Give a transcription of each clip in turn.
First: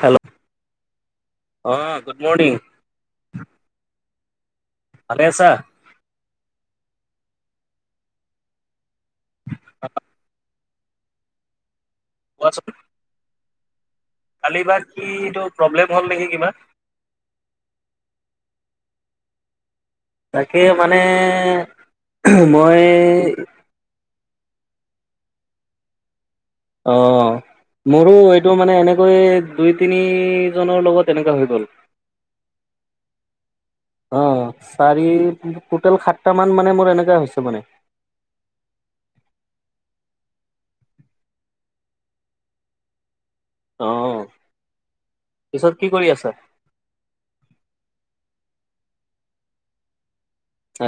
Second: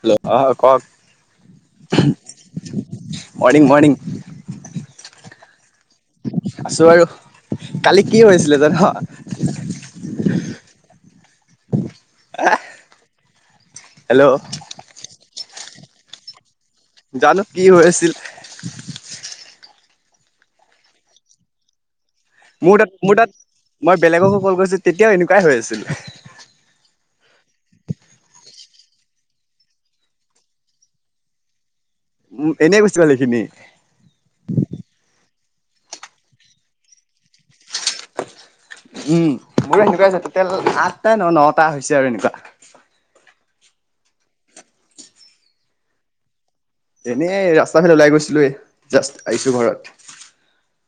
Hello অহ কওক অ গুড মৰ্ণিং মৰ্ণিং মৰ্ণিং ভালে আছা আছো আৰু কালি কি হৈছিলে জানা [unintelligible] কোৱাচোন হেল্ল' কালি বা কিটো প্ৰব্লেম হ'ল নেকি কিবা জানো কি হৈছিল তাকে মানে মোৰ মই তাত মোৰ তাত মই বেলেগক সকল কইছো তেতিয়াও এনেকুৱাই হৈ আছিল অ মোৰো এইটো মানে এনেকৈ দুই তিনি জনৰ লগত এনেকা হৈ গ'ল উম এনে গুছি গ'ল এইখিনি অ চাৰি টুটেল সাতটা মান মানে মোৰ এনেকুৱা হৈছে মানে উম মোৰ এনেকুৱা হৈছে টোটেল আঠটা নে নটা হৈছে আৰু এনেকুৱা অ পিছত কি কৰি আছা এনেই ৰাস্তা ফালে ওলাই গৈছিলোৱেই জাষ্ট আহিছো ঘৰত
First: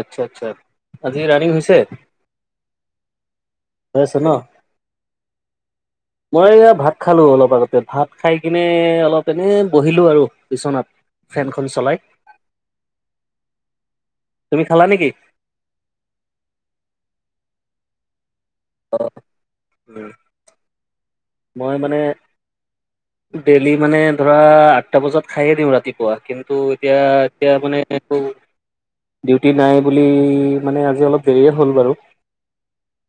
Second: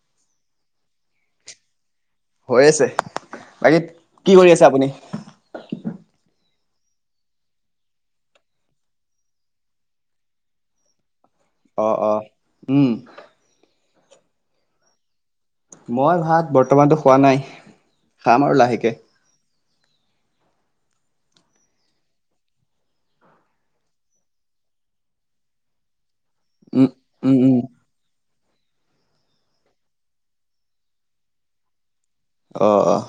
আচ্ছা আচ্ছা আচ্ছা আজি ৰানিং হৈছে হৈ আছে বাকী হৈ আছে কি ন কৰি আপুনি মই এয়া ভাত খালো অলপ আগতে ভাত খাই কিনে অলপ এনে বহিলো আৰু বিচনাত ফেনখন অ চলাই অ উম তুমি খালা নিকি মই ভাত বৰ্তমানতো খোৱা নাই খাম আৰু লাহেকে উম মই মানে ডেইলি মানে ধৰা আঠটা বজাত খায়েই দিওঁ ৰাতিপুৱা কিন্তু উম এতিয়া উম এতিয়া উম মানে এইটো ডিউটি নাই বুলি মানে আজি অলপ দেৰিয়ে হ'ল বাৰু অঁ অঁ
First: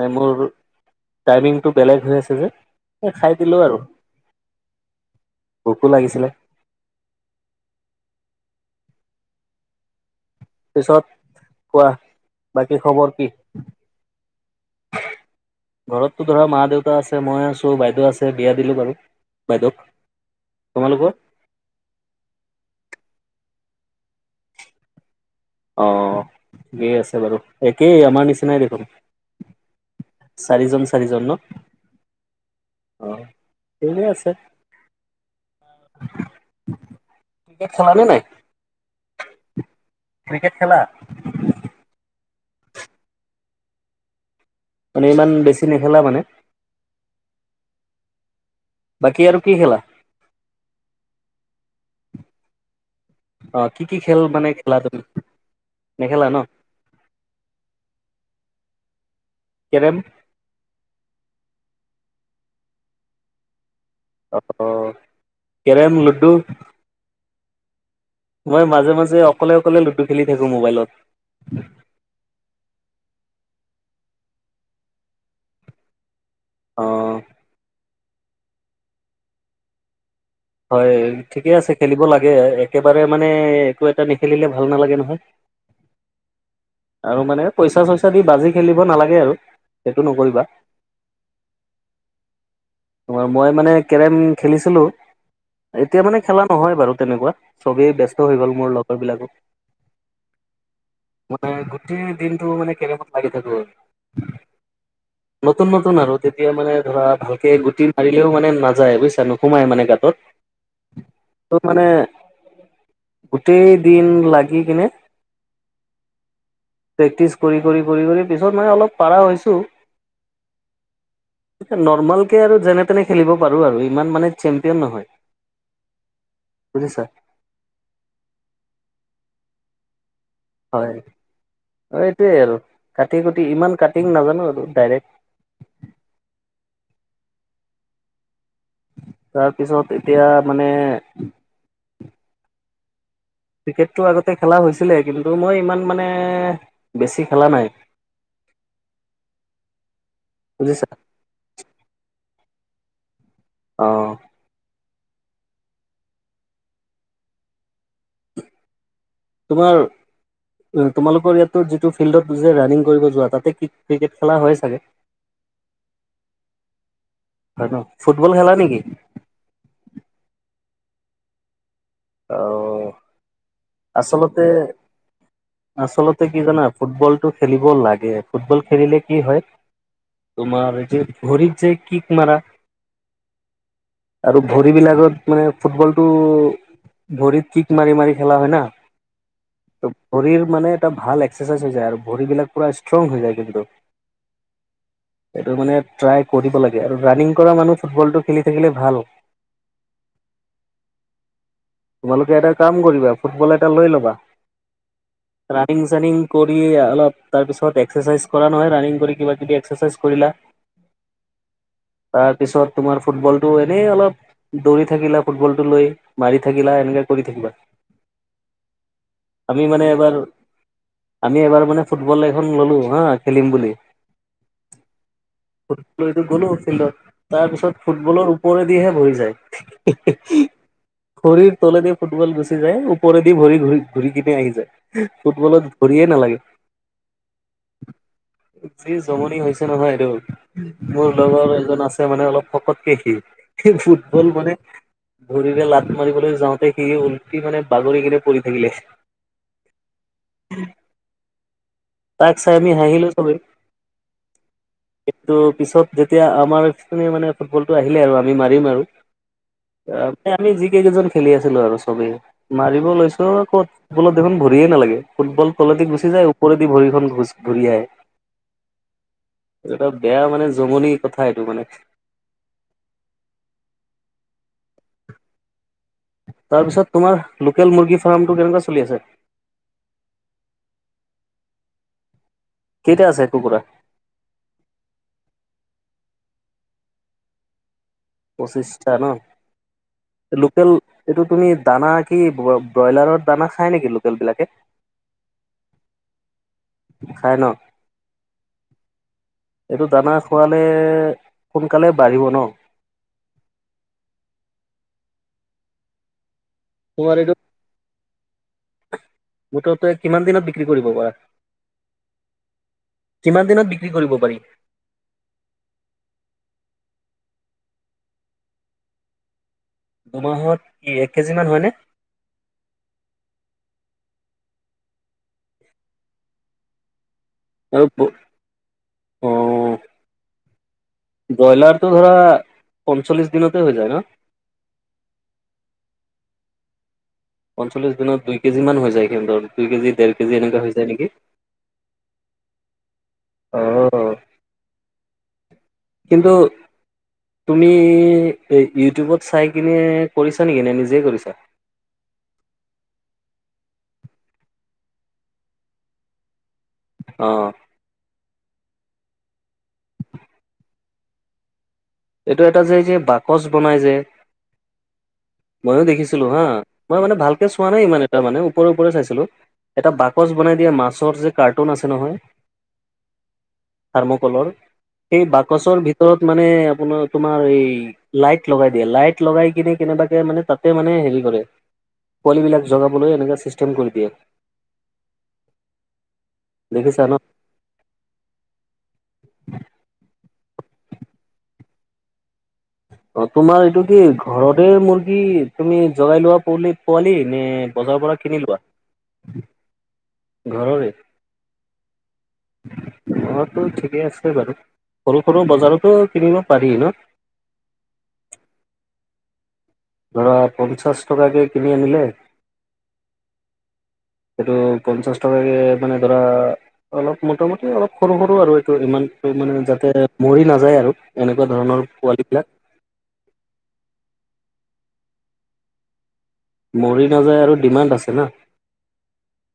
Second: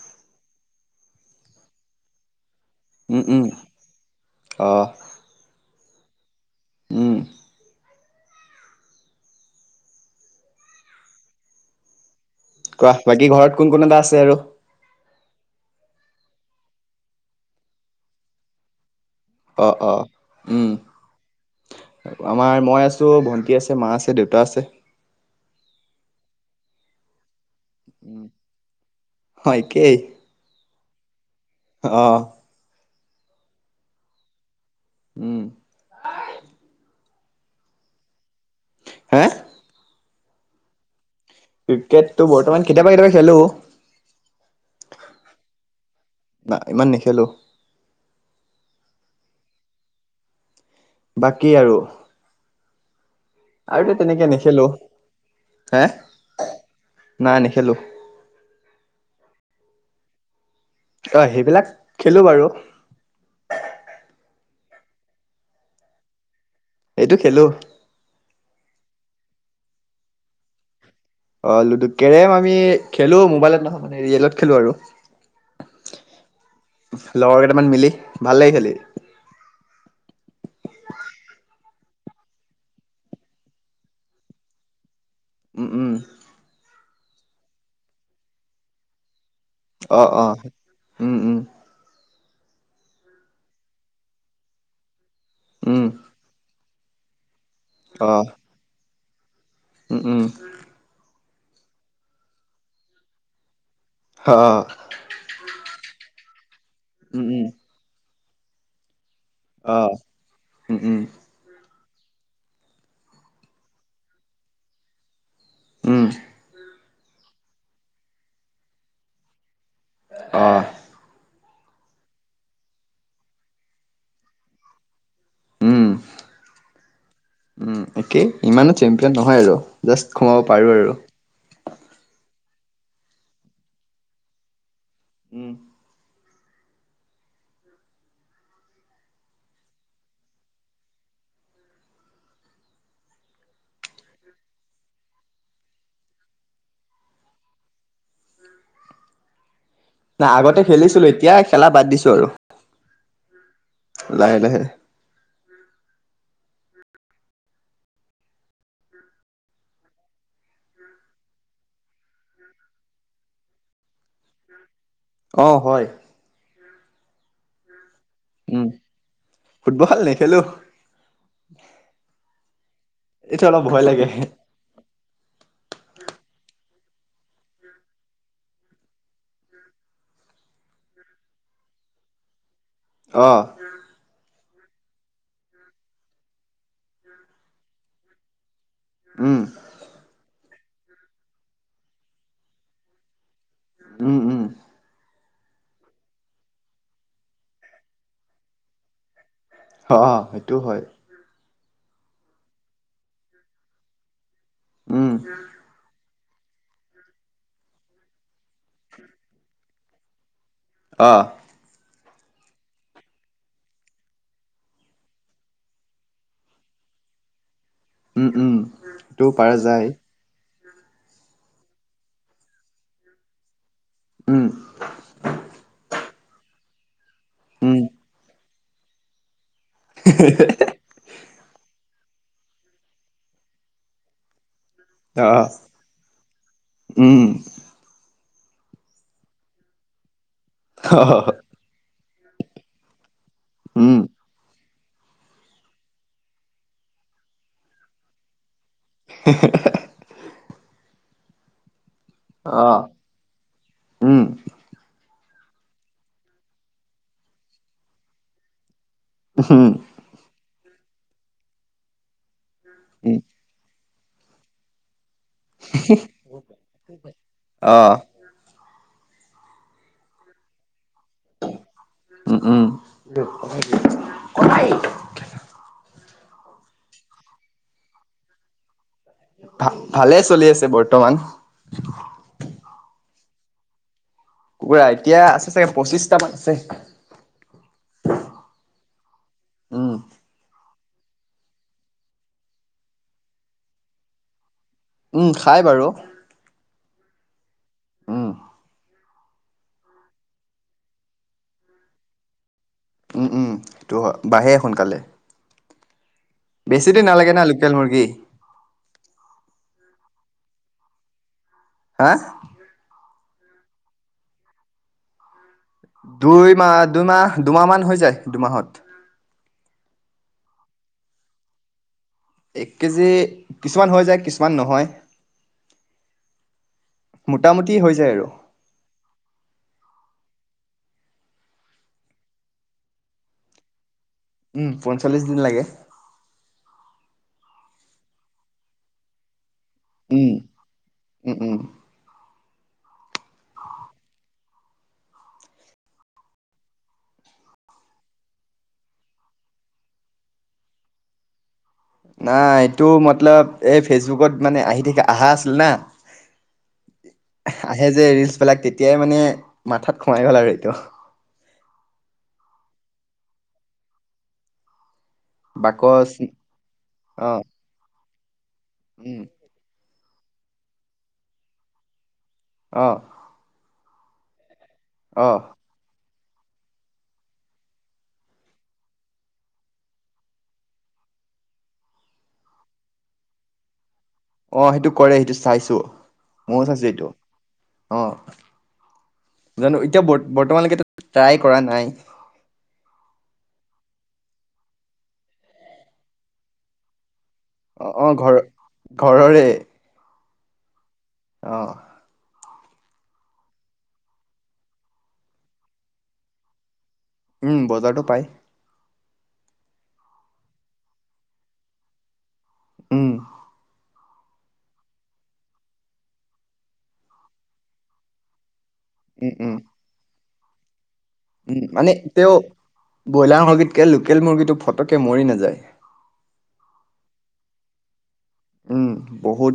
মেমৰ গ্ৰু টাইমিংটো বেলেগ হৈ আছে যে এ উম খাই উম দিলো আৰু অ ভোকো লাগিছিলে উম পিছত কোৱা বাকী কোৱা খবৰ কি ঘৰত কোন কোন এটা আছে আৰু ঘৰতো ধৰা মা দেউতা আছে মই আছো বাইদেউ আছে বিয়া দিলো বাৰু অ বাইদেউক অ উম তোমালোকৰ আমাৰ মই আছোঁ ভণ্টি আছে মা আছে দেউতা আছে অ ঠিকেই আছে বাৰু একেই আমাৰ নিচিনাই দেখোন হয় একেই চাৰিজন চাৰিজন ন। অ, অ, এনে আছে। উম, ক্ৰিকেট খেলালি নে নাই। হে, ক্ৰিকেট খেলা। ক্ৰিকেটটো বৰ্তমান কেতিয়াবা কেতিয়াবা খেলো। মানে ইমান বেছি নেখেলা মানে না ইমান নেখেলো। বাকি আৰু কি খেলা? বাকী আৰু, অ কি আৰুতো কি খেল তেনেকে মানে নেখেলো, খেলা তুমি হে নেখেলা ন নাই নেখেলো। কেৰেম, অ সেইবিলাক খেলোঁ বাৰু। অ অ, কেৰেম, লুডু। এইটো খেলো। মই মাজে মাজে অকলে অকলে লুডু খেলি থাকো মোবাইলত। অ' লুডু, কেৰেম আমি খেলো মোবাইলত নহয় মানে ৰিয়েলত খেলো আৰু। অ লগৰ কেইটামান মিলি ভাল লাগি খেলি। হয় ঠিকে আছে, খেলিব লাগে একেবাৰে মানে একো এটা নেখেলিলে ভাল নালাগে নহয়। উম, উম। আৰু মানে পইচা চইচা দি বাজি খেলিব নালাগে আৰু। সেইটো অ' অ' নকৰিবা উম, উম। মই মানে কেৰম খেলিছিলো উম এতিয়া, মানে খেলা নহয় বাৰু তেনেকুৱা। চবেই ব্যস্ত হৈ গ'ল মোৰ লগৰ বিলাকো। উম, উম। মানে গোটেই দিনটো মানে কেৰেমত লাগি থাকো। অ' নতুন নতুন আৰু তেতিয়া মানে ধৰা ভালকে গুটি মাৰিলেও মানে নাযায় বুজিছানো- সোমাই মানে গাতত। ত মানে গোটেই দিন লাগি কিনে। উম। প্ৰেক্টিচ কৰি কৰি কৰি কৰি পিছত মানে অলপ পাৰা হৈছোঁ। অ' নৰমেলকে আৰু যেনে তেনে খেলিব পাৰোঁ আৰু ইমান মানে চেম্পিয়ন নহয়। উম, বুজিছা উম, একেই ইমানো চেম্পিয়ন নহয় আৰু। জাষ্ট সোমাব পাৰোঁ আৰু। হয়। অ' এইটোৱে আৰু কাটি কুটি ইমান কাটিং নাজানো আৰু ডাইৰেক্ট। উম তাৰপিছত এতিয়া মানে- ক্ৰিকেটটো আগতে খেলা হৈছিলে, কিন্তু মই ইমান মানে বেছি খেলা নাই। [inaudible] নাই আগতে বুজিছা খেলিছিলো, এতিয়া খেলা বাদ দিছো আৰু অ লাহে, লাহে। তোমাৰ, তোমালোকৰ ইয়াতো যিটো ফিল্ডত যে ৰানিং কৰিব যোৱা তাতে ক্ৰিকেট খেলা হয় চাগে। অ' হয়। হয় ফুটবল খেল উম। নেকি? ফুটবল নেখেলোঁ। আৰু। এইটো অলপ ভয় লাগে আচলতে। আচলতে কি জানা? ফুটবলটো খেলিব লাগে ফুটবল খেলিলে কি হয়। তোমাৰ এই যে ভৰিত যে কিক মাৰা। অ' আৰু ভৰিবিলাকত মানে ফুটবলটো। ভৰিত কিক মাৰি - মাৰি খেলা হয় ন। উম। তভৰিৰ মানে এটা ভাল এক্সাৰচাইজ হৈ যায় আৰু ভৰি বিলাক পুৰা ষ্ট্ৰং হৈ যায় কিন্তু। উম উম। এইটো মানে ট্ৰাই কৰিব লাগে আৰু ৰানিং কৰা মানুহ ফুটবলটো খেলি থাকিলে ভাল। [inaudible] অ' সেইটো হয়। তোমালোকে এটা কাম কৰিবা ফুটবল এটা লৈ ল'বা। উম। ৰানিং - চানিং কৰি অলপ তাৰপিছত এক্সাৰচাইজ কৰা নহয় ৰানিং কৰি কিবা - কিবি এক্সাৰচাইজ কৰিলা। উ [unintelligible] অঁ। তাৰপিছত তোমাৰ ফুটবলতটো এনেই অলপ। দৌৰি থাকিলা ফুটবল টো লৈ মাৰি থাকিলা এনেকাে কৰি থাকিবা। উম উম। সেইটো পাৰা আমি মানে যায় এবাৰ আমি এবাৰ মানে ফুটবল এখন ললো হা খেলিম বুলি। উম। ফুটবলটো গ'লো ফিল্ডত তাৰ উম পিছত ফুটবলৰ [unintelligible] পৰেদিহে বৰি যায় খৰিৰ তলেদি ফুটবল গুচি যায় [unintelligible] ওপৰেদি ভৰি ঘূৰি কিনে আহি যায়, অ ফুটবলত ভৰি নালাগে। উম যি জমনি হৈছে নহয় এইটো, অ মোৰ লগৰ এজন আছে। মানে অলপ শকতকে সি, সি উম ফুটবল মানে। ভৰিৰে লাত মাৰিবলৈ যাওঁতে সি উলটি মানে বাগৰিকেনে পৰি থাকিলে। হ [unintelligible] তাক চাই আমি অ হাঁহিলো চব। উম, কিন্তু পিছত যেতিয়া আমাৰ মানে ফুটবলটো আহিলে আৰু আমি মাৰিম আৰু। হুম। আমি যিকেইজন খেলি আছিলো আৰু চবেই মাৰিব লৈছো ক'ত। ফুটবলত দেখন ভৰিয়ে নালাগে, ফুটবল তলদি গুচি। যায় ওপৰেদি ভৰিখন ঘূৰি আহে অ', এই এটা বেয়া মানে জমনি কথা এইটো মানে। উম উম। কায় [inaudible] তাৰপিছত তোমাৰ লোকেল মুৰ্গী ফাৰ্মটো কেনেকুৱা চলি আছে? ভা - ভালে চলি আছে বৰ্তমান। কেইতা আছে কুকুৰা? কুকুৰা এতিয়া আছে চাগে পঁচিশটামান আছে। পঁচিছটা ন। উম, লোকেল এইটো তুমি দানা কি ব্ৰইলাৰত দানা খাই নেকি লোকেল বিলাকে। খাই বাৰু খাই ন উম এইটো দানা খোৱালে সোনকালে বাঢ়িব ন উম উম সেইটো বাঢ়ে সোনকালে- বেছি দিন তোমাৰ নালাগে এইটো না লোকেল মুৰ্গী। মটৰ তে কিমান দিনত বিক্ৰী কৰিব পাৰা। হা কিমান দিনত বিক্ৰী কৰিব পাৰি। দুই মাহ দুইমাহ দুমাহমান হৈ যায় দুমাহত- দুমাহত কি এক কেজি মান হয়নে। এক কেজি কিছুমান হৈ যায় কিছুমান নহয়। মোটামুটি হৈ যায় আৰু অ ব্ৰইলাৰটো ধৰা পঞ্চল্লিশ দিনতে হৈ যায় ন'। উম, পঞ্চল্লিশ দিন লাগে। পঞ্চল্লিছ দিনত দুই কেজি মমান হৈ যায় সিহঁতৰ দুই কেজি ডৰ উম, কেজি এনেকুৱা হৈ যায় নেকি। উম, উম। অ', কিন্তু তুমি এই ইউটিউবত চাই কিনে কৰিছা নেকি নে নিজেই কৰিছা? নাই এইটো মতলব এই ফেচবুকত মানে আহি অহা আছিল না। অ', আহে যে ৰিলচ বিলাক তেতিয়াই মানে মাথাত সোমাই গ'ল আৰু এইটো। এইটো এটা যোয় যে বাকচ বনাই যে ময়ো বাকচ দেখিছিলো হা মই মানে অ ভালকে চোৱা নাই ইমান এটা মানে ওপৰে ওপৰে উম চাইছিলোঁ। এটা বাকচ বনাই দিয়ে মাছৰ যে কাৰ্টুন আছে নহয়। অঁ', থাৰ্মকলৰ সেই অ বাকচৰ ভিতৰত মানে আপোনাৰ তোমাৰ এই লাইট লগাই দিয়ে লাইট লগাই কিনে কেনেবাকে মানে তাতে মানে হেৰি কৰে পোৱলিবিলাক জগাবলৈ এনেকে চিষ্টেম কৰি দিয়ে। অ' সেইটো কৰে সেইটো চাইছো ময়ো চাইছো দেখিছা ন এইটো। অ' জানো এতিয়া ব বৰ্তমানলৈকে ট্ৰাই কৰা নাই। অ' তোমাৰ এইটো কি ঘৰতে মুৰ্গী তুমি জগাই লোৱা পল পোৱালি নে অ বজাৰৰ অ পৰা ঘৰ কিনি লোৱা ঘৰৰে ঘৰৰে। অ', অ' তো ঠিকে আছে বাৰু সৰু সৰু বজাৰতো কিনিব পাৰি ন'? উম, বজাৰতো পায়। ধৰা পঞ্চাছ টকাকৈ কিনি আনিলে। উম', সেইটো পঞ্চাশ টকাকে মানে ধৰা অলপ মোটামুটি অলপ সৰু সৰু আৰু তটো ইমান উম উম মানে যাতে মৰি নাযায় আৰু এনেকুৱা উম ধৰণৰ মানে পোৱালী তেওঁ বিলাক। ব্ৰইলাৰ মুৰ্গীতকৈ লোকেল মুৰ্গীটো ফটকৈ মৰি নাযায়। মৰি নাযায় আৰু ডিমাণ্ড আছে না। উমঁ! বহুত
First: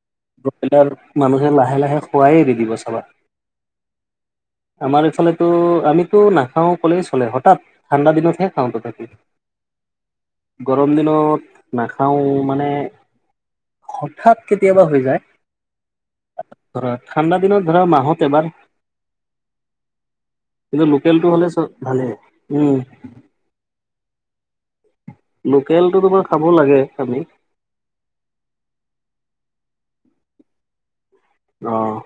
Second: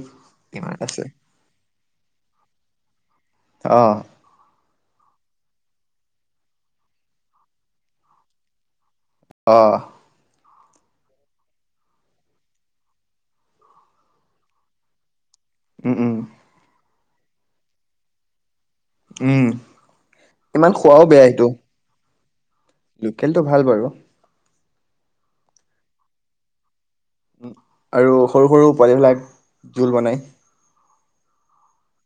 ডিমাণ্ড ব্ৰইলাৰ আছে মানুহে লাহে লাহে খোৱাই এৰি দিব চাবা। অঁ! আমাৰ এইফালতো আমিতো নাখাও ক'লেই চলে হঠাৎ। ঠাণ্ডা দিনতে খাওঁ তথাপি। অঁ! গৰম দিনত নাখাওঁ মানে হঠাৎ কেতিয়াবা হৈ যায়। উমঁ উমঁ! ধৰা ঠাণ্ডা দিনত ধৰা মাহত এবাৰ উমঁ! ইমান খোৱাও বেয়া সেইটো। ভালে লোকেলটো ভাল বাৰু। লোকেলটো তোবা খাব লাগে আমি। আৰু সৰু সৰু পোৱালিবিলাক জোল বনায়। অঁ!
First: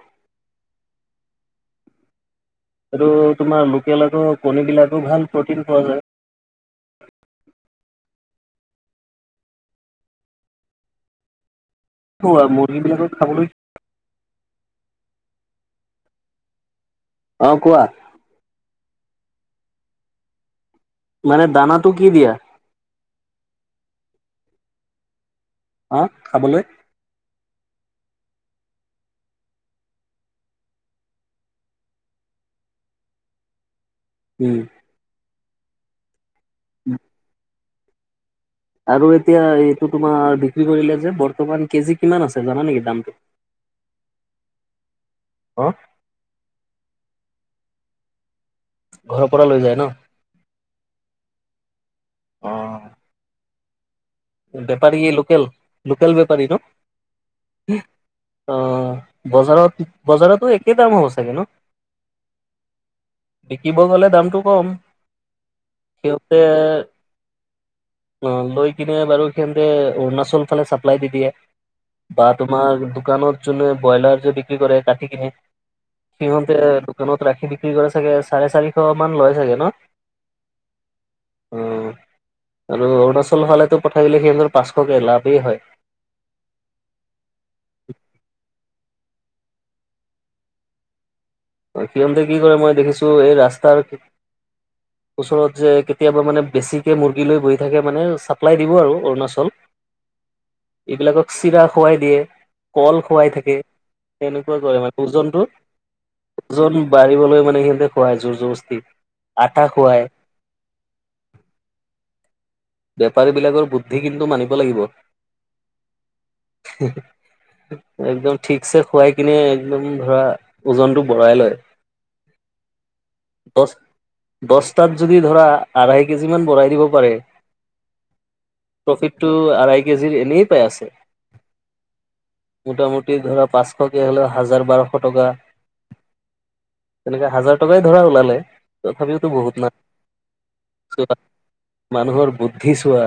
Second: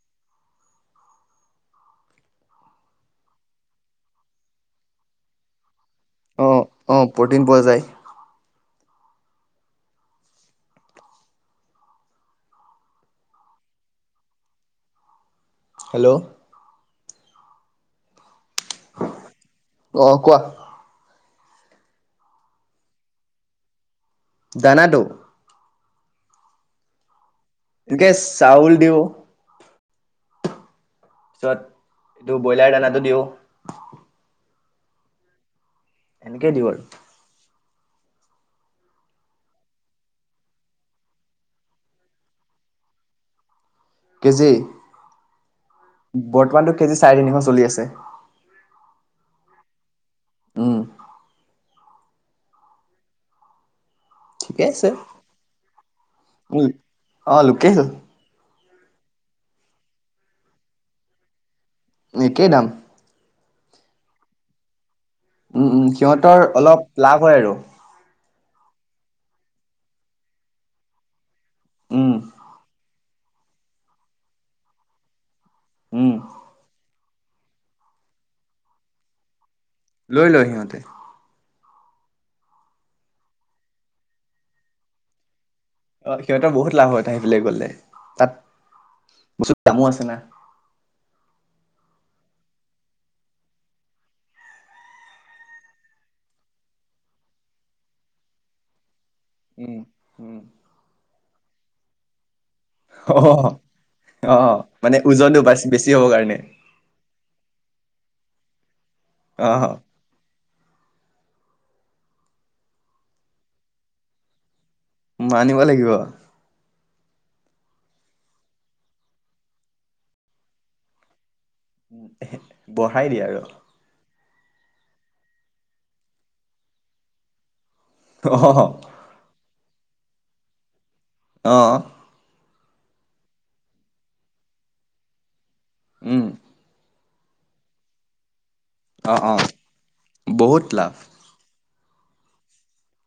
আৰু তোমাৰ লোকেলতো কণীবিলাকো ভাল প্ৰটিন পোৱা যায়। অঁ অঁ! প্ৰটিন পোৱা যায়। পোৱা মুৰ্গী বিলাকত খাবলৈ হেল্লো! অঁ! কোৱা অঁ! কোৱা। মানে দানাটো কি দিয়া? দানা দো অঁ! খাবলৈ গেছ চাউল দিওঁ পিছত এইটো ব্ৰইলাৰ দানাতটো দিওঁ। উমঁ! এনেকেই দিওঁ আৰু আৰু এতিয়া এইটো তোমাৰ বিক্ৰী কৰিলে যে বৰ্তমান কেজি কিমান আছে জানা নেকি দামটো কেজি অঁ! বৰ্তমানতো কেজি চাৰে তিনিখ চলি আছে। ঘৰৰ পৰা লৈ যায় ন। উমঁ! অ', ঠিকে আছে। বেপাৰী লোকেল লোকেল বেপাৰী উম, অ', লোকেল ন। অঁ! বজাৰত বজাৰতো একেই দাম হ'ব চাগে ন। একেই দাম। বিকিব গ'লে দামটো কম। উমঁ! উমঁ! সিহঁতৰ অলপ লাভ হয় আৰু অঁ লৈ কিনে বাৰু সিহঁতে অৰুণাচল ফালে চাপ্লাই দি দিয়ে। উম, বা তোমাৰ দোকানত যোনে ব্ৰইলাৰ যে বিক্ৰী কৰে কাটি কিনে উম, সিহঁত এই দোকানত ৰাখি বিক্ৰী কৰে চাগে চাৰে চাৰিশ মান লয় চাগে ন। লৈ লয় সিহঁতে। অঁ! আৰু অৰুণাচল ফালেতো পঠাই গ'লে সিহঁতৰ পাঁচশকে লাভেই হয়। অ সিহঁতৰ বহুত লাভ হয় তা সেইফালে গলে তাত বস্তু দামো আছে না সিহঁতে কি কৰে মই দেখিছো এই ৰাস্তাৰ ওচৰত যে কেতিয়াবা মানে বেছিকে মুৰ্গী লৈ বহি থাকে মানে চাপ্লাই দিব আৰু অৰুণাচল উম উম এইবিলাকক চিৰা খুৱাই দিয়ে, কল খুৱাই অ'। থাকে সেনেকুৱা কৰে মানে ওজনটো বেছি হ'ব কাৰণে ওজন বাঢ়িবলে মানে সিহতে খুৱাই জোৰ জবস্তি অ আটা খুৱায় বেপাৰী বিলাকৰ বুদ্ধি কিন্তু মানিব লাগিব মানিব লাগিব সি সি একদম ঠিকছে খুৱাই কিনি একদম ধৰা ওজনতটো বঢ়াই লয় বঢ়াই দিয়ে আৰু বছ বস্তাত যদি ধৰা আঢ়াই কেজিমান বৰাই দিব পাৰে অ হ অ প্ৰফিট টো আঢ়ৈ কেজিৰ এনেই পাই আছে অ মোটামুটি ধৰা পাঁচশকে হলে হাজাৰ, বাৰশ টকা উম তেনেকে হাজাৰ টকাই ধৰা ওলালে অ তথাপিওতো অ বহুত না বহুত লাভ মানুহৰ বুদ্ধি চোৱা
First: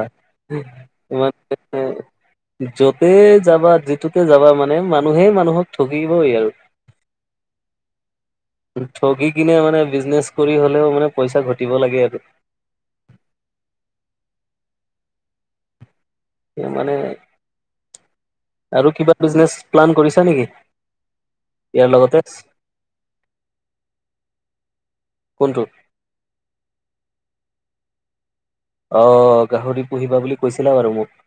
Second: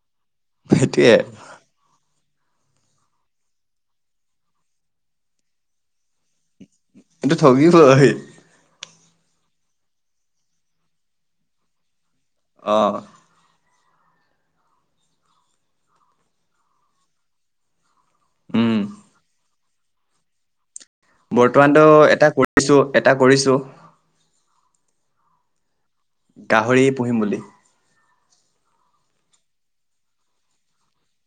সেইটোয়ে ইমানে যতেই যাবা যিটোতে যাবা মানে মানুহে মানুহক ঠগিবই আৰু এইটো ঠগিবই ঠগি কিনে মানে বিজনেচ কৰি হ'লেও মানে পইচা ঘটিব লাগে আৰু অ মানে উম আৰু কিবা বিজনেছ প্লান কৰিছা নেকি? বৰ্তমানতো ইয়াৰ লগতে এটা কৰিছো এটা কৰিছো কোনটো গাহৰি পুহিম বুলি অ গাহৰি পুহিবা বুলি কৈছিলা বাৰু মোক